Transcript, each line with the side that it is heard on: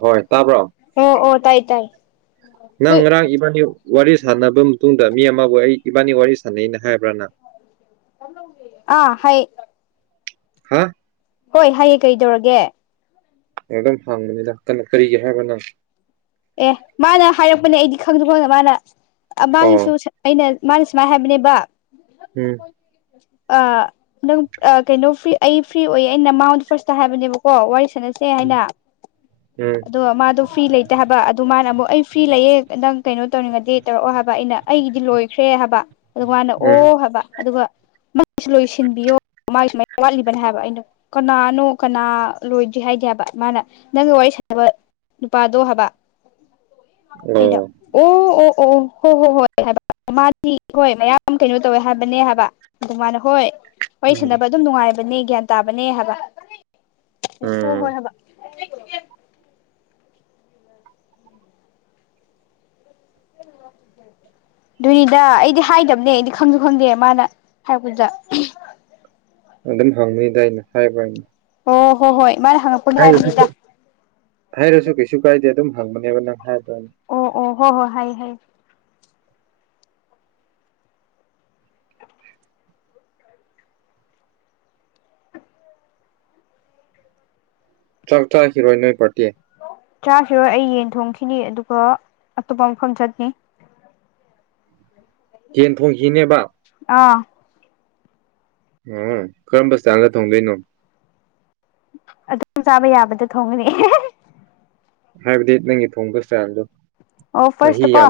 right: ꯍꯣꯏ ꯇꯥꯕ꯭ꯔꯣ
left: ꯑꯣ ꯑꯣ ꯇꯥꯏ ꯇꯥꯏ
right: ꯅꯪ
left: ꯅꯣꯏ
right: ꯉꯔꯥꯡ ꯏꯕꯥꯅꯤ ꯋꯥꯔꯤ ꯁꯥꯟꯅꯕ ꯃꯇꯨꯡꯗ ꯃꯤ ꯑꯃꯕꯨ ꯑꯩ ꯏꯕꯥꯅꯤ ꯋꯥꯔꯤ ꯁꯥꯟꯅꯩꯅ ꯍꯥꯏꯕ꯭ꯔꯥ ꯅꯪ
left: ꯑꯥ ꯍꯥꯌꯦ
right: ꯍꯥ
left: ꯍꯣꯏ ꯍꯥꯏꯌꯦ ꯀꯩꯗꯧꯔꯒꯦ
right: ꯑꯗꯨꯝ ꯍꯥꯡꯕꯅꯤꯗ ꯀꯔꯤꯒꯤ ꯍꯥꯏꯕꯅꯣ
left: ꯑꯦ ꯃꯥꯅ ꯍꯥꯏꯔꯛꯄꯅꯦ ꯑꯩꯗꯤ ꯈꯪꯁꯨ ꯈꯪꯗ ꯃꯥꯅ ꯑꯄꯥꯒꯤꯁꯨ
right: ꯑꯣ
left: ꯑꯩꯅ ꯃꯥꯅ ꯁꯨꯃꯥꯏꯅ ꯍꯥꯏꯕꯅꯦꯕ
right: ꯎꯝ
left: ꯑꯥ ꯅꯪ ꯀꯩꯅꯣ ꯐ꯭ꯔꯤ ꯑꯩ ꯐ꯭ꯔꯤ ꯑꯣꯏꯌꯦ ꯑꯩꯅ ꯃꯥꯉꯣꯟ ꯐꯥꯔꯁꯇ ꯍꯥꯏꯕꯅꯦꯕꯀꯣ ꯋꯥꯔꯤ ꯁꯥꯟꯅꯁꯤ ꯁꯦ ꯍꯥꯏꯅ
right: ꯎꯝ
left: ꯑꯗꯣ ꯃꯥꯗꯣ ꯐ꯭ꯔꯤ ꯂꯩꯇꯦ ꯍꯥꯏꯕ ꯑꯗꯨ ꯃꯥꯅ ꯑꯃꯨꯛ ꯑꯩ ꯐ꯭ꯔꯤ ꯂꯩꯌꯦ ꯅꯪ ꯀꯩꯅꯣ ꯇꯧꯅꯤꯡꯉꯗꯤ ꯇꯧꯔꯛꯑꯣ ꯍꯥꯏꯕ ꯑꯩꯅ ꯑꯩꯒꯤꯗꯤ ꯂꯣꯏꯈ꯭ꯔꯦ ꯍꯥꯏꯕ ꯑꯗꯨꯒ ꯃꯥꯅ
right: ꯎꯝ
left: ꯑꯣ ꯍꯥꯏꯕ ꯑꯗꯨꯒ ꯃꯥꯒꯤꯁꯨ ꯂꯣꯏꯁꯤꯟꯕꯤꯌꯣ ꯃꯥꯒꯤ ꯁꯨꯃꯥꯏ ꯋꯥꯠꯂꯤꯕꯅꯦ ꯍꯥꯏꯕ ꯑꯩꯅ ꯀꯅꯥꯅꯣ ꯀꯅꯥ ꯂꯣꯏꯗ꯭ꯔꯤ ꯍꯥꯏꯒꯦ ꯍꯥꯢꯕ ꯃꯥꯅ ꯅꯪꯒ ꯋꯥꯔꯤ ꯁꯥꯟꯅꯕ ꯅꯨꯄꯥꯗꯣ ꯏꯅꯣ
right: ꯑꯣ
left: [inaudible] ꯑꯣ ꯑꯣ ꯑꯣ ꯍꯣꯏ ꯍꯣ ꯍꯣꯏ ꯍꯥꯏꯕ ꯃꯥꯗꯤ ꯍꯣꯏ ꯃꯌꯥꯝ ꯀꯩꯅꯣ ꯇꯧꯋꯦ ꯍꯥꯏꯕꯅꯦ ꯍꯥꯏꯕ ꯑꯗꯨꯃꯥꯏꯅ ꯍꯣꯏ ꯋꯥꯔꯤ
right: ꯎꯝ
left: ꯁꯥꯟꯅꯕ ꯑꯗꯨꯝ ꯅꯨꯡꯉꯥꯏꯕꯅꯦ ꯒ꯭ꯌꯥꯟ ꯇꯥꯕꯅꯦ ꯍꯥꯏꯕ ꯍꯣ
right: ꯎꯝ
left: ꯍꯣꯏ ꯍꯥꯏꯕ
right: [inaudible]
left: ꯗꯨꯅꯤꯗ ꯑꯩꯗꯤ ꯍꯥꯏꯗꯕꯅꯦ ꯑꯩꯗꯤ ꯈꯪꯁꯨ ꯈꯪꯗꯦ ꯃꯥꯅ ꯍꯥꯏꯔꯛꯄꯗꯨꯗ
right: ꯑꯗꯨꯝ ꯍꯪꯕꯅꯤꯗ ꯑꯩꯅ ꯍꯥꯏꯕ
left: ꯑꯣ ꯍꯣ ꯍꯣꯏ ꯃꯥꯅ ꯍꯪꯉꯛ
right: ꯍꯥꯏꯔꯁꯨ ꯍꯥꯏꯔꯁꯨ ꯀꯩꯁꯨ ꯀꯥꯏꯗꯦ ꯑꯗꯨꯝ ꯍꯪꯕꯅꯦꯕ ꯅꯪ ꯍꯥꯏꯕꯔꯅ
left: ꯑꯣ ꯑꯣ ꯍꯣ ꯍꯣ ꯍꯥꯏ ꯍꯥꯏ
right: ꯆꯥꯛ ꯆꯥꯈꯤꯔꯣꯏ ꯅꯣꯏ ꯄꯔꯇꯤ
left: ꯆꯥꯈꯤꯔꯣꯏ ꯑꯩ ꯌꯦꯟ ꯊꯣꯡꯈꯤꯅꯤ ꯑꯗꯨꯒ ꯑꯇꯣꯞꯄ ꯃꯐꯝ ꯆꯠꯅꯤ
right: ꯌꯦꯟ ꯊꯣꯡꯈꯤꯅꯦꯕ
left: ꯑꯥ
right: ꯑꯣ ꯀꯔꯝꯕ ꯢꯁꯇꯥꯟꯗ ꯊꯣꯡꯗꯣꯏꯅꯣ
left: ꯑꯗꯨꯝ ꯆꯥꯕ ꯌꯥꯕꯗꯣ ꯊꯣꯡꯒꯅꯤ
right: ꯍꯥꯏꯕꯗꯤ ꯅꯪꯒꯤ ꯊꯣꯡꯕ ꯏꯁꯇꯥꯏꯜꯗꯣ
left: ꯑꯣ ꯐꯥꯔꯁꯇꯀꯣ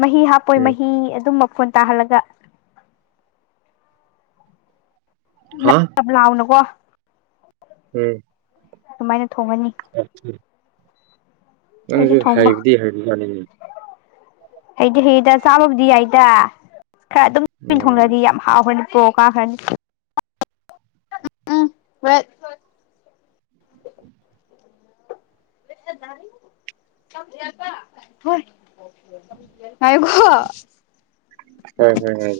left: ꯃꯍꯤ ꯍꯥꯞꯄꯣꯏ
right: ꯎꯝ
left: ꯃꯍꯤ ꯑꯗꯨꯝ ꯃꯐꯣꯟ ꯇꯥꯍꯜꯂꯒ
right: ꯍꯥ
left: ꯌꯥꯝ ꯂꯥꯎꯅꯀꯣ
right: ꯎꯝ
left: ꯑꯗꯨꯃꯥꯏꯅ ꯊꯣꯡꯉꯅꯤ
right: ꯑ [inaudible]
left: ꯑꯩꯁꯨ
right: ꯅꯪꯁꯨ
left: ꯊꯣꯡꯕ
right: ꯍꯥꯏꯕꯗꯤ ꯍꯥꯏꯕ ꯃꯜꯂꯦ
left: ꯍꯩꯗꯤ ꯍꯩꯌꯦꯗ ꯆꯥꯕꯕꯨꯗꯤ ꯌꯥꯏꯗ ꯈꯔ ꯑꯗꯨꯝ ꯑꯩꯅ
right: ꯎꯝ
left: ꯊꯣꯡꯉꯥꯗꯤ ꯌꯥꯝ ꯍꯥꯎꯈ꯭ꯔꯅꯤ ꯒꯣ ꯀꯥꯈ꯭ꯔꯅꯤ ꯎꯝ ꯍꯣꯏ ꯄꯥꯢꯌꯨꯒꯣ
right: ꯍꯣꯢ ꯍꯣꯢ ꯍꯣꯢ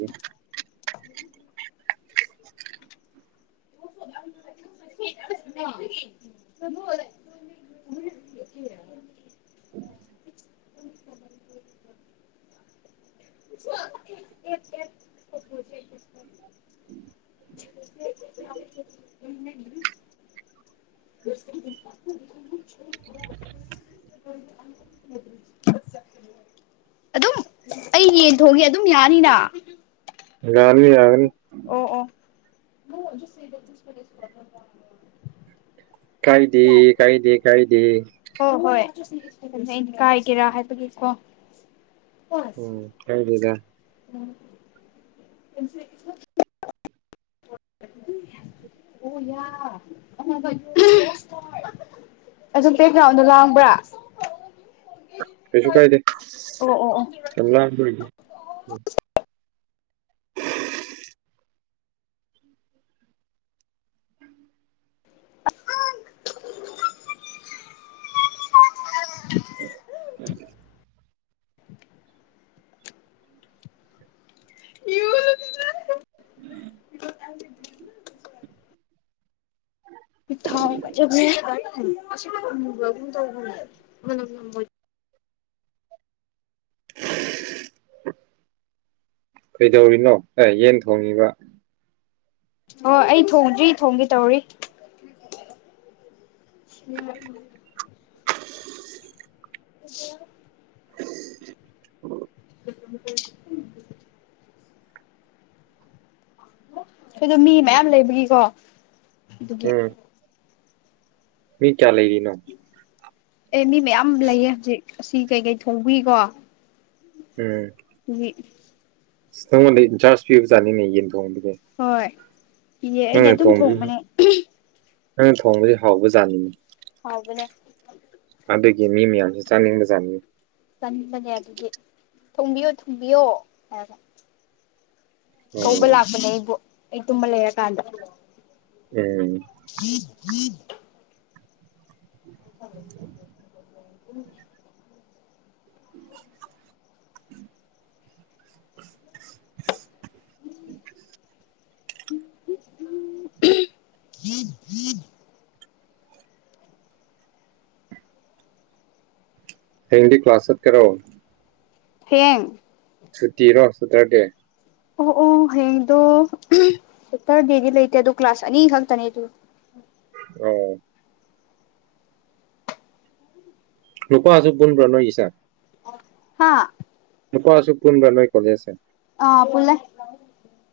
left: [inaudible]
right: ꯎꯝ
left: ꯁ [inaudible] ꯑꯦ [inaudible] ꯎ [inaudible] [unintelligible]
right: [unintelligible]
left: ꯑꯗꯨ [inaudible] ꯑꯩ ꯌꯦꯟ ꯊꯣꯡꯒꯦ ꯑꯗꯨꯝ ꯌꯥꯅꯤꯅ
right: ꯌꯥꯒꯥꯅꯤ ꯌꯥꯒꯥꯅꯤ
left: ꯑꯣ ꯑꯣ
right: ꯀꯥꯏꯗꯦ ꯀꯥꯏꯗꯦ ꯀꯥꯏꯗꯦ
left: ꯍꯣ ꯍꯣꯏ ꯑꯩꯅ ꯀꯥꯏꯒꯦꯔꯥ ꯍꯥꯏꯕꯗꯨꯀꯣ ꯀꯁꯤꯝ
right: ꯎꯝ ꯀꯥꯏꯗꯦꯗ
left: [inaudible]
right: [inaudible]
left: ꯑꯣ ꯌꯥ ꯑ [unintelligible] ꯑꯗꯨ ꯕꯦꯛ ꯒ꯭ꯔꯥꯎꯟꯗꯣ ꯂꯥꯡꯕ꯭ꯔꯥ
right: ꯀꯩꯁꯨ ꯀꯥꯏꯗꯦ
left: ꯑꯣ ꯑꯣ ꯑꯣ
right: ꯆꯦ [unintelligible]
left: [inaudible]
right: ꯎꯝ ꯎꯝ [inaudible]
left: ꯏ [inaudible]
right: ꯎꯝ [inaudible] ꯎꯝ
left: ꯄ ꯊꯥꯎꯖ [inaudible]
right: ꯀꯩꯗꯧꯔꯤꯅꯣ ꯑꯦ ꯌꯦꯟ ꯊꯣꯡꯉꯤꯕ
left: ꯑꯣ ꯑꯩ ꯊꯣꯡꯗ꯭ꯔꯤ ꯊꯣꯡꯒꯦ ꯇꯧꯔꯤ ꯑꯗꯨ [inaudible]
right: ꯎ [inaudible]
left: ꯎ [unintelligible] ꯑꯗꯣ ꯃꯤ ꯃꯌꯥꯝ ꯂꯩꯕꯒꯤꯀꯣ ꯑꯗꯨꯒꯤ
right: ꯎꯝ ꯃꯤ ꯀꯌꯥ ꯂꯩꯔꯤꯅꯣ
left: ꯑꯦ ꯃꯤ ꯃꯌꯥꯝ ꯂꯩꯌꯦ ꯍꯧꯖꯤꯛ ꯑꯁꯤ ꯀꯩꯀꯩ ꯊꯣꯡꯕꯒꯤꯀꯣ
right: ꯎꯝ
left: ꯍ [unintelligible]
right: ꯅꯪꯉꯣꯟꯗ ꯏꯟꯆꯥꯔꯖ ꯄꯤꯕꯖꯥꯅꯤꯅꯦ ꯌꯦꯟ ꯊꯣꯡꯕꯒꯤ
left: ꯍꯣꯏ ꯏꯌꯦ ꯑꯩꯅ
right: ꯅꯪꯅ
left: ꯑꯗꯨꯝ
right: ꯊꯣꯡꯕꯕꯁꯤ
left: ꯊꯣꯡꯕꯅꯦ
right: ꯅꯪꯅ ꯊꯣꯡꯕꯁꯤ ꯍꯥꯎꯕꯖꯥꯅꯤꯅꯦ
left: ꯍꯥꯎꯕꯅꯦ
right: ꯑꯗꯒꯤ ꯃꯤ ꯃꯌꯥꯝꯁꯨ ꯆꯥꯅꯤꯡꯕ ꯆꯥꯅꯤꯡꯕꯥꯖꯠꯅꯤꯅꯦ
left: ꯆꯟꯕꯅꯦ ꯑꯗꯨꯒꯤ ꯊꯣꯡꯕꯤꯌꯣ ꯊꯣꯡꯕꯤꯌꯣ ꯍꯥꯏ ꯀꯧꯕ
right: ꯑꯣ
left: ꯂꯥꯛꯄꯅꯦ ꯑꯩꯕꯨ ꯑꯩ ꯇꯨꯝꯕ ꯂꯩꯔꯀꯥꯟꯗ
right: ꯎꯝ
left: ꯍ ꯎꯝ [inaudible] ꯎꯝ [inaudible] ꯏ [inaudible]
right: ꯍꯥꯌꯦꯡꯗꯤ ꯀ꯭ꯂꯥꯁ ꯆꯠꯀꯔꯔꯣ
left: ꯍꯥꯌꯦꯡ
right: ꯁꯨꯇꯤꯔꯣ ꯁꯇꯔꯗꯦ
left: ꯑꯣ ꯑꯣ ꯍꯌꯦꯡꯗꯣ ꯆꯦꯞꯇꯔ ꯗꯦꯗꯤ ꯂꯩꯇꯦ ꯑꯗꯨ ꯀ꯭ꯂꯥꯁ ꯑꯅꯤ ꯈꯛꯇꯅꯦ ꯑꯗꯨ
right: ꯑꯣ ꯅꯨꯄꯥꯁꯨ ꯄꯨꯟꯕꯔꯥ ꯅꯣꯏꯒꯤꯁꯦ
left: ꯍꯥ
right: ꯅꯨꯄꯥꯁꯨ ꯄꯨꯟꯕꯔ ꯅꯣꯏ ꯀꯣꯂꯦꯖꯁꯦ
left: ꯑꯥ ꯄꯨꯜꯂꯦ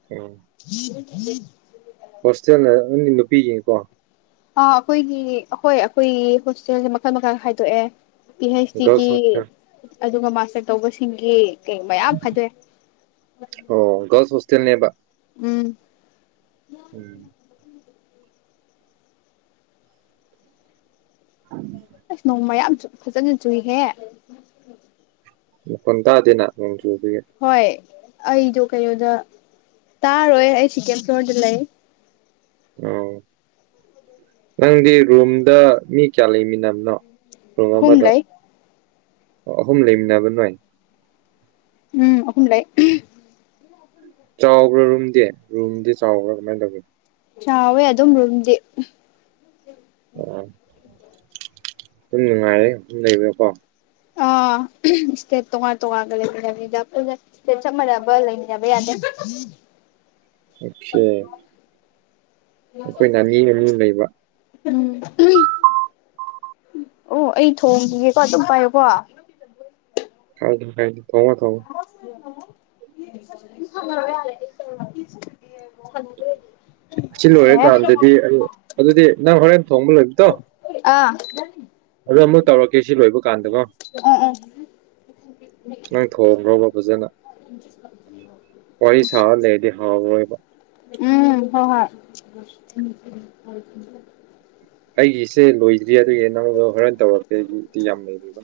right: ꯎꯝ
left: ꯍ ꯍ [inaudible]
right: ꯍꯣꯁꯇꯦꯜꯅ ꯑꯗꯨꯝ ꯅꯨꯄꯤꯒꯤꯅꯤꯀꯣ
left: ꯑ ꯑꯩꯈꯣꯏꯒꯤ ꯑꯣꯈꯣꯏ ꯑꯩꯈꯣꯏꯒꯤ ꯍꯣꯁꯇꯦꯜꯁꯦ ꯃꯥꯈꯜ ꯃꯥꯈꯜ ꯈꯥꯏꯗꯣꯛꯌꯦ ꯄꯤ ꯍꯩꯆ ꯗꯤꯒꯤ
right: ꯒꯔꯜꯁ ꯍꯣꯁꯇꯦꯜ
left: ꯑꯗꯨꯒ ꯃꯥꯁꯇꯔ ꯇꯧꯕꯁꯤꯡꯒꯤ ꯀꯩ ꯃꯌꯥꯝ ꯐꯥꯏꯗꯣꯛꯌꯦ
right: ꯑꯣ ꯒꯔꯜꯁ ꯍꯣꯁꯇꯦꯜꯅꯦꯕ
left: ꯎꯝ
right: ꯎꯝ ꯑ [inaudible]
left: ꯑꯁ ꯅꯣꯡ ꯃꯌꯥꯝ ꯐꯖꯅ ꯆꯨꯏꯍꯦ
right: ꯃꯍꯣꯟ ꯇꯗꯦꯅ ꯅꯣꯡꯆꯨꯕꯒꯤ
left: ꯍꯣꯏ ꯑꯩꯗꯣ ꯀꯩꯅꯣꯗ ꯇꯥꯔꯣꯏ ꯑꯩ ꯁꯤꯀꯦꯟ ꯐ꯭ꯂꯣꯔꯗ ꯂꯩ
right: ꯑꯣ ꯅꯪꯗꯤ ꯔꯨꯝꯗ ꯃꯤ ꯀꯌꯥ ꯂꯩꯃꯤꯟꯅꯕꯅꯣ ꯔꯨꯝ
left: ꯑꯍꯨꯝ
right: ꯑꯃꯗ
left: ꯂꯩ
right: ꯑꯍꯨꯝ ꯂꯩꯃꯤꯕꯅ ꯅꯣꯏ
left: ꯎꯝ ꯑꯍꯨꯝ ꯂꯩ ꯎꯝ
right: ꯆꯥꯎꯕ꯭ꯔꯥ ꯔꯨꯝꯗꯤ ꯔꯨꯝꯗꯤ ꯆꯥꯎꯕ꯭ꯔꯥ ꯀꯃꯥꯏꯅ ꯇꯧꯒꯦ
left: ꯆꯥꯎꯋꯦ ꯑꯗꯨꯝ ꯔꯣꯝꯗꯤ
right: ꯎꯝ ꯑꯗꯨꯝ ꯅꯨꯡꯉꯥꯏꯌꯦ ꯑꯗꯨꯝ ꯂꯩꯕꯗꯥꯀꯣ
left: ꯑꯥ ꯁꯇꯦꯠ ꯇꯣꯉꯥꯟ ꯇꯣꯉꯥꯟ ꯒꯥ ꯂꯩꯃꯤꯟꯅꯕꯅꯤꯅꯥ ꯄꯨꯟꯅ ꯏꯁꯇꯦꯠ ꯆꯥꯞ ꯃꯥꯟꯅꯕ ꯂꯩꯃꯤꯟꯅꯕ ꯌꯥꯗꯦ
right: ꯑꯆꯥ ꯑꯩꯈꯣꯏꯅ ꯑꯅꯤ ꯑꯅꯤ ꯂꯩꯕ
left: ꯎꯝ ꯑꯣ ꯑꯩ ꯊꯣꯡꯈꯤꯒꯦꯀꯣ ꯑꯗꯨꯝ ꯄꯥꯏꯌꯨꯀꯣ
right: ꯀꯥꯏꯗꯦ ꯀꯥꯏꯗꯦ ꯊꯣꯡꯉꯣ ꯊꯣꯡꯉꯣ
left: [inaudible]
right: ꯁꯤ ꯂꯣꯏꯔꯀꯥꯟꯗꯗꯤ ꯑꯩ ꯑꯗꯨꯗꯤ ꯅꯪ ꯍꯣꯔꯦꯟ ꯊꯣꯡꯕ ꯂꯣꯏꯕꯗꯣ
left: ꯑꯥ
right: ꯑꯗꯣ ꯑꯃꯨꯛ ꯇꯧꯔꯛꯀꯦ ꯁꯤ ꯂꯣꯏꯕ ꯀꯥꯟꯗꯀꯣ
left: ꯎꯝ ꯎꯝ
right: ꯅꯣꯢ ꯊꯣꯡꯈ꯭ꯔꯣꯕ ꯐꯖꯅ ꯋꯥꯔꯤ ꯁꯥ ꯂꯩꯔꯗꯤ ꯍꯥꯎꯔꯔꯣꯏꯕ
left: ꯎꯝ ꯍꯣ ꯍꯣꯏ [inaudible] [inaudible]
right: ꯑꯩꯒꯤꯁꯦ ꯂꯣꯏꯗ꯭ꯔꯤ ꯑꯗꯨꯒꯤ ꯅꯪꯗꯣ ꯍꯣꯔꯦꯟ ꯇꯧꯔꯛꯀꯦ ꯑꯩꯒꯤ ꯏꯗꯤ ꯌꯥꯝ ꯂꯩꯔꯤꯕ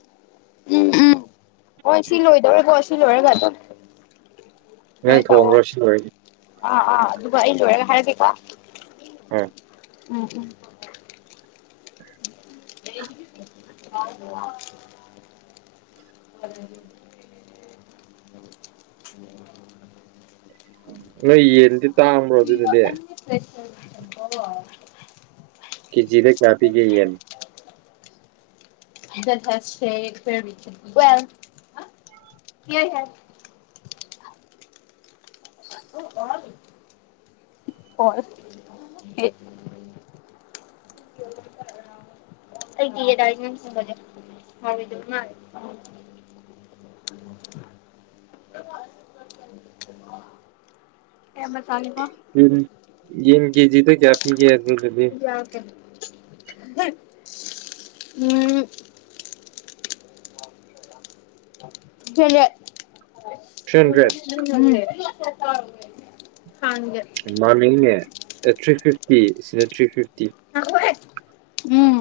left: ꯎꯝ ꯎꯝ ꯑꯣ ꯁꯤ ꯂꯣꯏꯗꯧꯔꯦꯀꯣ ꯁꯤ ꯂꯣꯏꯔꯒ ꯑꯗꯨꯝ ꯀꯦ
right: ꯅꯪ
left: ꯇꯧꯑꯣ
right: ꯊꯣꯡꯈ꯭ꯔꯣ ꯁꯤ ꯂꯣꯏꯔꯒ
left: ꯑꯥ ꯑꯥ ꯑꯗꯨꯒ ꯑꯩ ꯂꯣꯏꯔꯒ ꯍꯥꯏꯔꯒꯦꯀꯣ
right: ꯎꯝ
left: ꯎꯝ ꯎꯝ [unintelligible] ꯑ [unintelligible]
right: ꯅꯣꯏ ꯌꯦꯟꯗꯤ ꯇꯥꯡꯕ꯭ꯔꯣ ꯑꯗꯨꯗꯗꯤ
left: [unintelligible]
right: ꯀꯦꯖꯤꯗ ꯀꯌꯥꯄꯤꯒꯦ ꯌꯦꯟ
left: [unintelligible] [unintelligible]
right: [inaudible]
left: ꯑꯩꯗꯤ [unintelligible] ꯍꯥꯎꯔꯣꯢꯗꯕ ꯃꯥꯜꯂꯦ
right: [inaudible]
left: [unintelligible] ꯑꯩ ꯑꯃꯆꯥꯅꯤꯀꯣ
right: ꯎꯝ ꯌꯦꯟ ꯀꯖꯤꯗ ꯀꯌꯥ ꯄꯤꯒꯦ ꯑꯗꯨꯗꯗꯤ
left: ꯌꯥ ꯀꯦ ꯍꯨꯝ ꯎꯝ ꯖꯣꯢꯂꯦꯠ
right: ꯊ꯭ꯔꯤ ꯍꯟꯗ꯭ꯔꯦꯠ
left: ꯎꯝ ꯍꯥꯟꯗꯦ
right: ꯃꯃꯤꯡꯅꯦ ꯑꯦ ꯊ꯭ꯔꯤ ꯐꯤꯐꯇꯤ ꯁꯤꯅ ꯊ꯭ꯔꯤ ꯐꯤꯐꯇꯤ
left: ꯉꯥꯈꯣꯍꯦ ꯎꯝ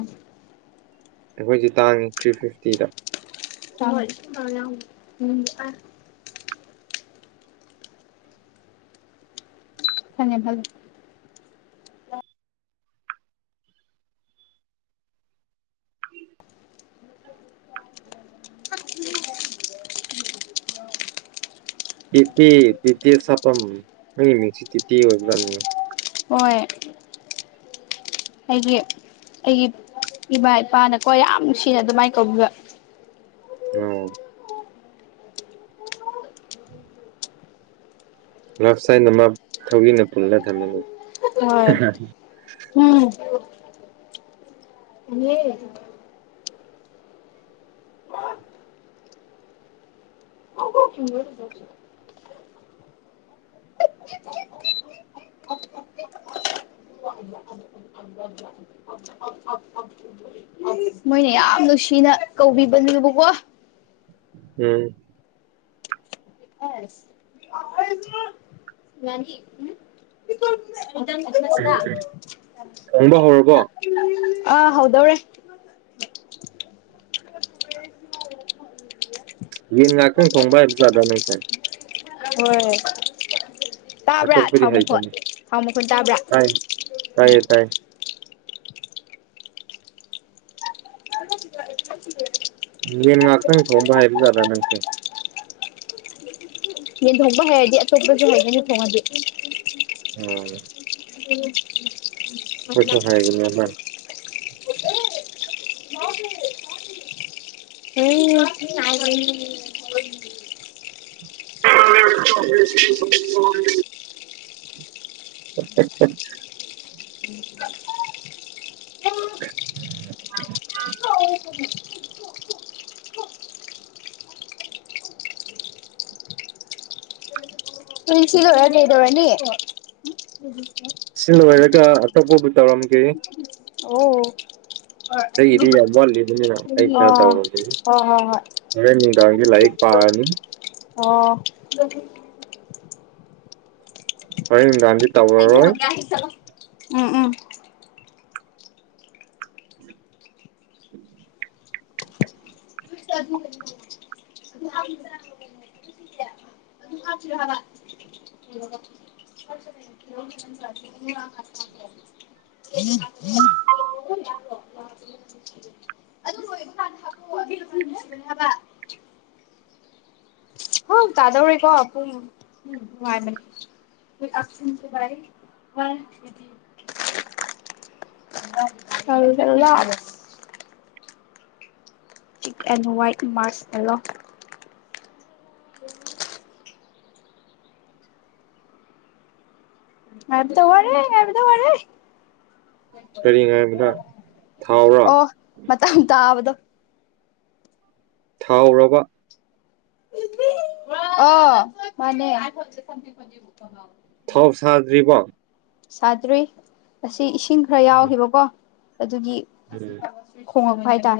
right: ꯑꯩꯈꯣꯏꯒꯤ ꯇꯥꯡ ꯊ꯭ꯔꯤ ꯐꯤꯐꯇꯤꯗ
left: ꯆꯥꯎꯋꯦ [unintelligible] ꯐꯅꯦ ꯐꯂꯨꯢ
right: ꯇꯤꯠꯇꯤ ꯇꯤꯇꯤ ꯁꯥꯄꯝ ꯅꯪꯒꯤ ꯃꯤꯡꯁꯦ ꯇꯤꯇꯤ ꯑꯣꯢꯕ꯭ꯔꯥ ꯎꯝ
left: ꯍꯣꯏ꯫ ꯑꯩꯒꯤ ꯑꯩꯒꯤ ꯏꯃꯥ ꯏꯄꯥꯅꯀꯣ ꯌꯥꯝ ꯅꯨꯡꯁꯤꯅ ꯑꯗꯨꯃꯥꯏꯅ ꯀꯧꯕꯤꯕ꯫
right: [inaudible] ꯂꯥꯞ ꯁꯥꯏꯟ ꯑꯃꯥ ꯊꯧꯒꯤꯅ ꯄꯨꯜꯂ ꯊꯝꯅꯤ꯫
left: ꯎꯝ꯫ [inaudible] [inaudible] ꯃꯣꯏꯅ ꯌꯥꯝ ꯅꯨꯡꯁꯤꯅ ꯀꯧꯕꯤꯕꯅꯦꯕꯀꯣ꯫
right: ꯎꯝ꯫
left: ꯑꯁ [inaudible] ꯉꯅꯤ ꯎꯝ [unintelligible]
right: ꯎꯝ ꯎꯝ ꯊꯣꯡꯕ ꯍꯧꯔꯕꯣ
left: ꯑ ꯍꯥꯎꯗꯧꯔꯦ
right: ꯌꯦ ꯉꯥꯛꯇꯪ ꯊꯣꯡꯕ ꯍꯩꯕꯖꯠꯂ ꯅꯪꯁꯦ
left: ꯍꯣꯏ ꯇꯥꯕ꯭ꯔꯥ
right: ꯆꯥꯊꯣꯛꯄꯗꯤ
left: ꯊꯥꯎ ꯃꯈꯣꯟ
right: ꯍꯩꯇꯕꯅꯤ
left: ꯊꯥꯎ ꯃꯈꯣꯟ ꯇꯥꯕ꯭ꯔꯥ
right: ꯇꯥꯏ
left: ꯎꯝ
right: ꯇꯥꯏꯌꯦ ꯇꯥꯏ ꯌꯦꯟ ꯉꯥꯛꯇꯪ ꯊꯣꯡꯕ ꯍꯩꯕꯖꯥꯠꯂ ꯅꯪꯁꯦ꯫
left: ꯌꯦꯟ ꯊꯣꯡꯕ ꯍꯥꯏꯔꯗꯤ ꯑꯇꯣꯞꯄꯁꯨ ꯍꯩꯒꯅꯤ ꯊꯣꯡꯉꯗꯤ꯫
right: [inaudible]
left: [inaudible]
right: ꯑꯈꯣꯏꯁꯨ ꯍꯥꯏꯕꯅꯦꯕ꯫
left: [inaudible] [inaudible] [inaudible]
right: [unintelligible] [unintelligible]
left: [unintelligible]
right: [unintelligible]
left: ꯄꯨꯟꯁꯤ ꯂꯣꯏꯔ ꯀꯩꯗꯧꯔꯅꯤ꯫
right: ꯁꯤ ꯂꯣꯏꯔꯒ ꯑꯇꯣꯞꯄꯕꯨ ꯇꯧꯔꯝꯒꯦ꯫
left: ꯑꯣ꯫
right: ꯑꯩꯗꯤ ꯌꯥꯝ ꯋꯥꯠꯂꯤꯕꯅꯤꯅ ꯑꯩ ꯈꯔ
left: ꯑꯣ ꯍꯣꯏ
right: ꯇꯧꯔꯒꯦ꯫
left: ꯍꯣꯏ ꯍꯣꯏ
right: ꯍꫭꯔꯦꯟ ꯅꯨꯡꯗꯥꯡꯗꯤ ꯂꯥꯏꯔꯤꯛ ꯄꯥꯔꯅꯤ꯫
left: ꯍꯣ꯫
right: ꯍꯣꯔꯦꯟ ꯅꯨꯡꯗꯥꯡꯗꯤ꯫ ꯇꯧꯔꯔꯣꯏ
left: [unintelligible] ꯆꯠꯂꯣ ꯎꯝ ꯎꯝ꯫ [unintelligible] [inaudible] [unintelligible] ꯑꯗꯨ ꯍꯥꯞꯁꯤꯔ ꯍꯥꯕ꯫ [inaudible] [inaudible] [unintelligible] ꯇꯥꯗꯧꯔꯦꯀꯣ ꯄꯨꯡ꯫ ꯎꯝ ꯅꯨꯡꯉꯥꯏꯕꯅꯤ꯫ [unintelligible] ꯆꯠꯂꯨ ꯆꯠꯂꯨ ꯂꯥꯛꯑꯕꯣ꯫ ꯄꯤꯛ ꯑꯦꯟ ꯍꯋꯥꯠ ꯃꯥꯁ ꯑꯦꯂꯣ꯫ ꯉꯥꯏꯕꯗ ꯋꯥꯔꯦ ꯉꯥꯏꯕꯗ ꯋꯥꯔꯦ꯫
right: ꯀꯔꯤ ꯉꯥꯏꯕꯗ꯫
left: ꯑꯣ ꯃꯇꯥꯝ ꯇꯕꯗꯣ꯫
right: ꯊꯥꯎꯔꯕ
left: ꯑ ꯃꯅꯦ
right: ꯊꯥꯎ ꯁꯥꯗ꯭ꯔꯤꯕꯣ
left: ꯁꯥꯗ꯭ꯔꯤ ꯑꯁꯤ ꯏꯁꯤꯡ ꯈꯔ ꯌꯥꯎꯈꯤꯕꯀꯣ ꯑꯗꯨꯒꯤ
right: ꯎꯝ
left: ꯈꯣꯡꯉꯛꯄ ꯍꯥꯏ ꯇ